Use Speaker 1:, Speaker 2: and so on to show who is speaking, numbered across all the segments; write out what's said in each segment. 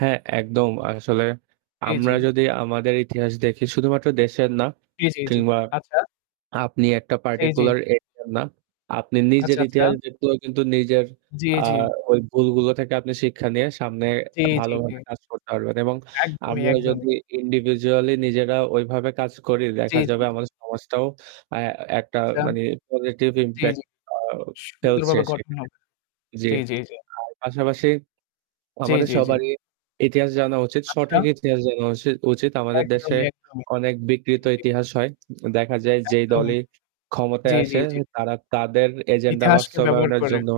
Speaker 1: হ্যাঁ, একদম। আসলে
Speaker 2: জি, জি।
Speaker 1: আমরা যদি আমাদের ইতিহাস দেখি শুধুমাত্র দেশের না
Speaker 2: জি, জি, জি।
Speaker 1: কিংবা
Speaker 2: আচ্ছা।
Speaker 1: আপনি একটা
Speaker 2: জি, জি।
Speaker 1: particular area না, আপনি নিজের
Speaker 2: আচ্ছা, আচ্ছা।
Speaker 1: ইতিহাস দেখলেও কিন্তু নিজের
Speaker 2: জি,
Speaker 1: আ
Speaker 2: জি।
Speaker 1: ওই ভুলগুলো থেকে আপনি শিক্ষা নিয়ে সামনে
Speaker 2: জি, জি, জি।
Speaker 1: ভালোভাবে কাজ করতে পারবেন এবং
Speaker 2: একদমই,
Speaker 1: আমরা
Speaker 2: একদমই।
Speaker 1: যদি individually নিজেরা ওইভাবে কাজ করি,
Speaker 2: জি,
Speaker 1: দেখা
Speaker 2: জি,
Speaker 1: যাবে
Speaker 2: জি।
Speaker 1: আমাদের সমাজটাও অ্যা একটা
Speaker 2: আচ্ছা।
Speaker 1: মানে positive
Speaker 2: আচ্ছা। জি,
Speaker 1: impact
Speaker 2: জি।
Speaker 1: আউ ফেলছে
Speaker 2: সুন্দরভাবে গঠন
Speaker 1: সেখানে।
Speaker 2: হবে।
Speaker 1: জি।
Speaker 2: জি, জি, জি।
Speaker 1: আর পাশাপাশি
Speaker 2: জি,
Speaker 1: আমাদের
Speaker 2: জি, জি।
Speaker 1: সবারই ইতিহাস জানা উচিত।
Speaker 2: আচ্ছা।
Speaker 1: সঠিক ইতিহাস জানা উসিত উচিত। আমাদের দেশে
Speaker 2: একদমই, একদমই।
Speaker 1: অনেক
Speaker 2: জি,
Speaker 1: বিকৃত
Speaker 2: জি।
Speaker 1: ইতিহাস হয়। দেখা যায় যেই
Speaker 2: একদমই
Speaker 1: দলই
Speaker 2: জি,
Speaker 1: ক্ষমতায়
Speaker 2: জি,
Speaker 1: আসে
Speaker 2: জি।
Speaker 1: তারা তাদের agenda
Speaker 2: ইতিহাসকে ব্যবহার
Speaker 1: বাস্তবায়নের
Speaker 2: করে।
Speaker 1: জন্য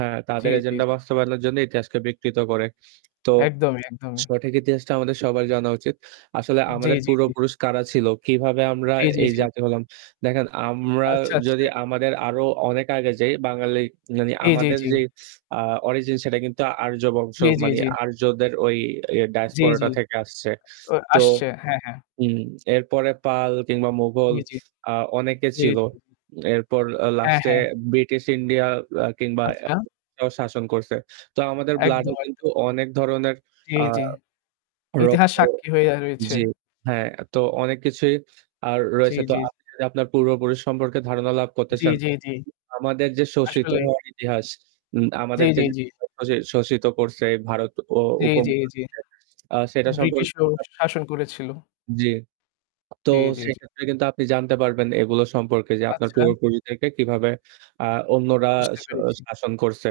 Speaker 1: হ্যাঁ,
Speaker 2: জি,
Speaker 1: তাদের
Speaker 2: জি।
Speaker 1: agenda বাস্তবায়নের জন্য ইতিহাসকে বিকৃত করে। তো
Speaker 2: একদমই, একদমই।
Speaker 1: সঠিক ইতিহাসটা আমাদের সবার জানা উচিত। আসলে
Speaker 2: জি,
Speaker 1: আমাদের
Speaker 2: জি, জি।
Speaker 1: পূর্বপুরুষ কারা ছিল? কিভাবে আমরা
Speaker 2: জি, জি,
Speaker 1: এই
Speaker 2: জি।
Speaker 1: জাতি হলাম? দেখেন আমরা
Speaker 2: আচ্ছা, আচ্ছা।
Speaker 1: যদি আমাদের আরও অনেক আগে যাই বাঙালি মানে
Speaker 2: জি, জি,
Speaker 1: আমাদের
Speaker 2: জি।
Speaker 1: যেই আ origin সেটা কিন্তু আর্য বংশ,
Speaker 2: জি, জি,
Speaker 1: মানে
Speaker 2: জি।
Speaker 1: আর্যদের ওই, ই
Speaker 2: জি, জি।
Speaker 1: diaspora থেকে আসছে।
Speaker 2: ও
Speaker 1: তো
Speaker 2: আসছে হ্যাঁ, হ্যাঁ।
Speaker 1: উম এরপরে পাল কিংবা মোগল
Speaker 2: মি জি,
Speaker 1: আ অনেকে
Speaker 2: জি,
Speaker 1: ছিল।
Speaker 2: জি, জি।
Speaker 1: এরপর আ
Speaker 2: হ্যাঁ,
Speaker 1: last-এ
Speaker 2: হ্যাঁ, হ্যাঁ।
Speaker 1: British India অ্যা কিংবা
Speaker 2: আচ্ছা।
Speaker 1: অ্যা শাসন করছে। তো আমাদের blood-এ
Speaker 2: একদম, একদম।
Speaker 1: কিন্তু অনেক ধরনের
Speaker 2: জি,
Speaker 1: আ
Speaker 2: জি। ইতিহাস
Speaker 1: রক্ত
Speaker 2: সাক্ষী হয়ে রয়েছে।
Speaker 1: জি, হ্যাঁ, তো অনেক কিছুই আর
Speaker 2: চি
Speaker 1: রয়েছে। তো
Speaker 2: জি।
Speaker 1: আপনি যদি আপনার পূর্বপুরুষ সম্পর্কে ধারণা লাভ করতে
Speaker 2: জি,
Speaker 1: চান,
Speaker 2: জি, জি।
Speaker 1: আমাদের যে শোষিত
Speaker 2: আসলেই।
Speaker 1: হওয়ার ইতিহাস উম
Speaker 2: জি,
Speaker 1: আমাদেরকে
Speaker 2: জি,
Speaker 1: যে
Speaker 2: জি।
Speaker 1: [unintelligible] শোষিত করছে ভারত ও
Speaker 2: জি, জি, জি।
Speaker 1: উপমহাদেশে আ সেটা
Speaker 2: British
Speaker 1: সম্পর্কে
Speaker 2: ও
Speaker 1: তো
Speaker 2: শাসন করেছিল।
Speaker 1: জি, তো
Speaker 2: জি, জি, জি।
Speaker 1: সেক্ষেত্রে কিন্তু আপনি জানতে পারবেন এগুলো সম্পর্কে যে আপনার
Speaker 2: আচ্ছা।
Speaker 1: পূর্বপুরুষদেরকে কিভাবে আ অন্যরা
Speaker 2: বুঝতে
Speaker 1: শ
Speaker 2: পেরেছি।
Speaker 1: শাসন করছে।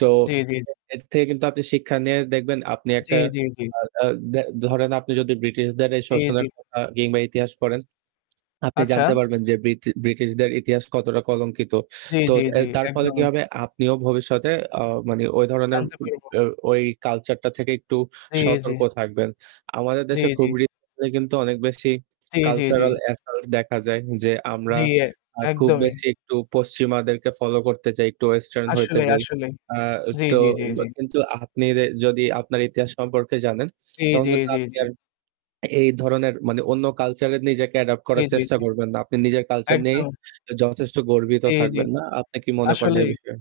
Speaker 1: তো
Speaker 2: জি, জি, জি।
Speaker 1: এর থেকে কিন্তু আপনি শিক্ষা নিয়ে দেখবেন আপনি
Speaker 2: জি,
Speaker 1: একটা
Speaker 2: জি, জি।
Speaker 1: আ আ দা ধরেন, আপনি যদি ব্রিটিশদের এই
Speaker 2: জি, জি।
Speaker 1: শোষণের কথা কিংবা ইতিহাস পড়েন, আপনি জানতে
Speaker 2: আচ্ছা।
Speaker 1: পারবেন যে ব্রিটি ব্রিটিশদের ইতিহাস কতটা কলঙ্কিত।
Speaker 2: জি,
Speaker 1: তো
Speaker 2: জি,
Speaker 1: অ্যা
Speaker 2: জি।
Speaker 1: তার ফলে কি
Speaker 2: একদমই।
Speaker 1: হবে? আপনিও ভবিষ্যতে অ মানে ওই ধরনের
Speaker 2: জানতে
Speaker 1: উম
Speaker 2: পারবো।
Speaker 1: অ্যা ওই culture-টা থেকে একটু
Speaker 2: জি, জি।
Speaker 1: সতর্ক থাকবেন। আমাদের
Speaker 2: জি,
Speaker 1: দেশে
Speaker 2: জি।
Speaker 1: খুব recent-এ কিন্তু অনেক বেশি
Speaker 2: জি, জি, জি।
Speaker 1: cultural assault দেখা যায়। যে আমরা
Speaker 2: জি। এ
Speaker 1: আ খুব
Speaker 2: একদমই।
Speaker 1: বেশি একটু পশ্চিমাদেরকে follow করতে চাই, একটু western হইতে
Speaker 2: আসলে,
Speaker 1: যাই।
Speaker 2: আসলে।
Speaker 1: আ
Speaker 2: জি,
Speaker 1: তো
Speaker 2: জি, জি,
Speaker 1: উয়া
Speaker 2: জি।
Speaker 1: কিন্তু আপনি দে যদি আপনার ইতিহাস সম্পর্কে জানেন
Speaker 2: জি,
Speaker 1: তখন
Speaker 2: জি,
Speaker 1: কিন্তু
Speaker 2: জি,
Speaker 1: আপনি
Speaker 2: জি।
Speaker 1: আর এই ধরনের মানে অন্য culture-এ নিজেকে adapt
Speaker 2: জি,
Speaker 1: করার
Speaker 2: জি,
Speaker 1: চেষ্টা
Speaker 2: জি।
Speaker 1: করবেন না। আপনি নিজের culture নিয়েই
Speaker 2: একদম।
Speaker 1: যথেষ্ট গর্বিত
Speaker 2: জি, জি।
Speaker 1: থাকবেন। না, আপনি কি মনে করেন এই
Speaker 2: আসলেই।
Speaker 1: বিষয়ে?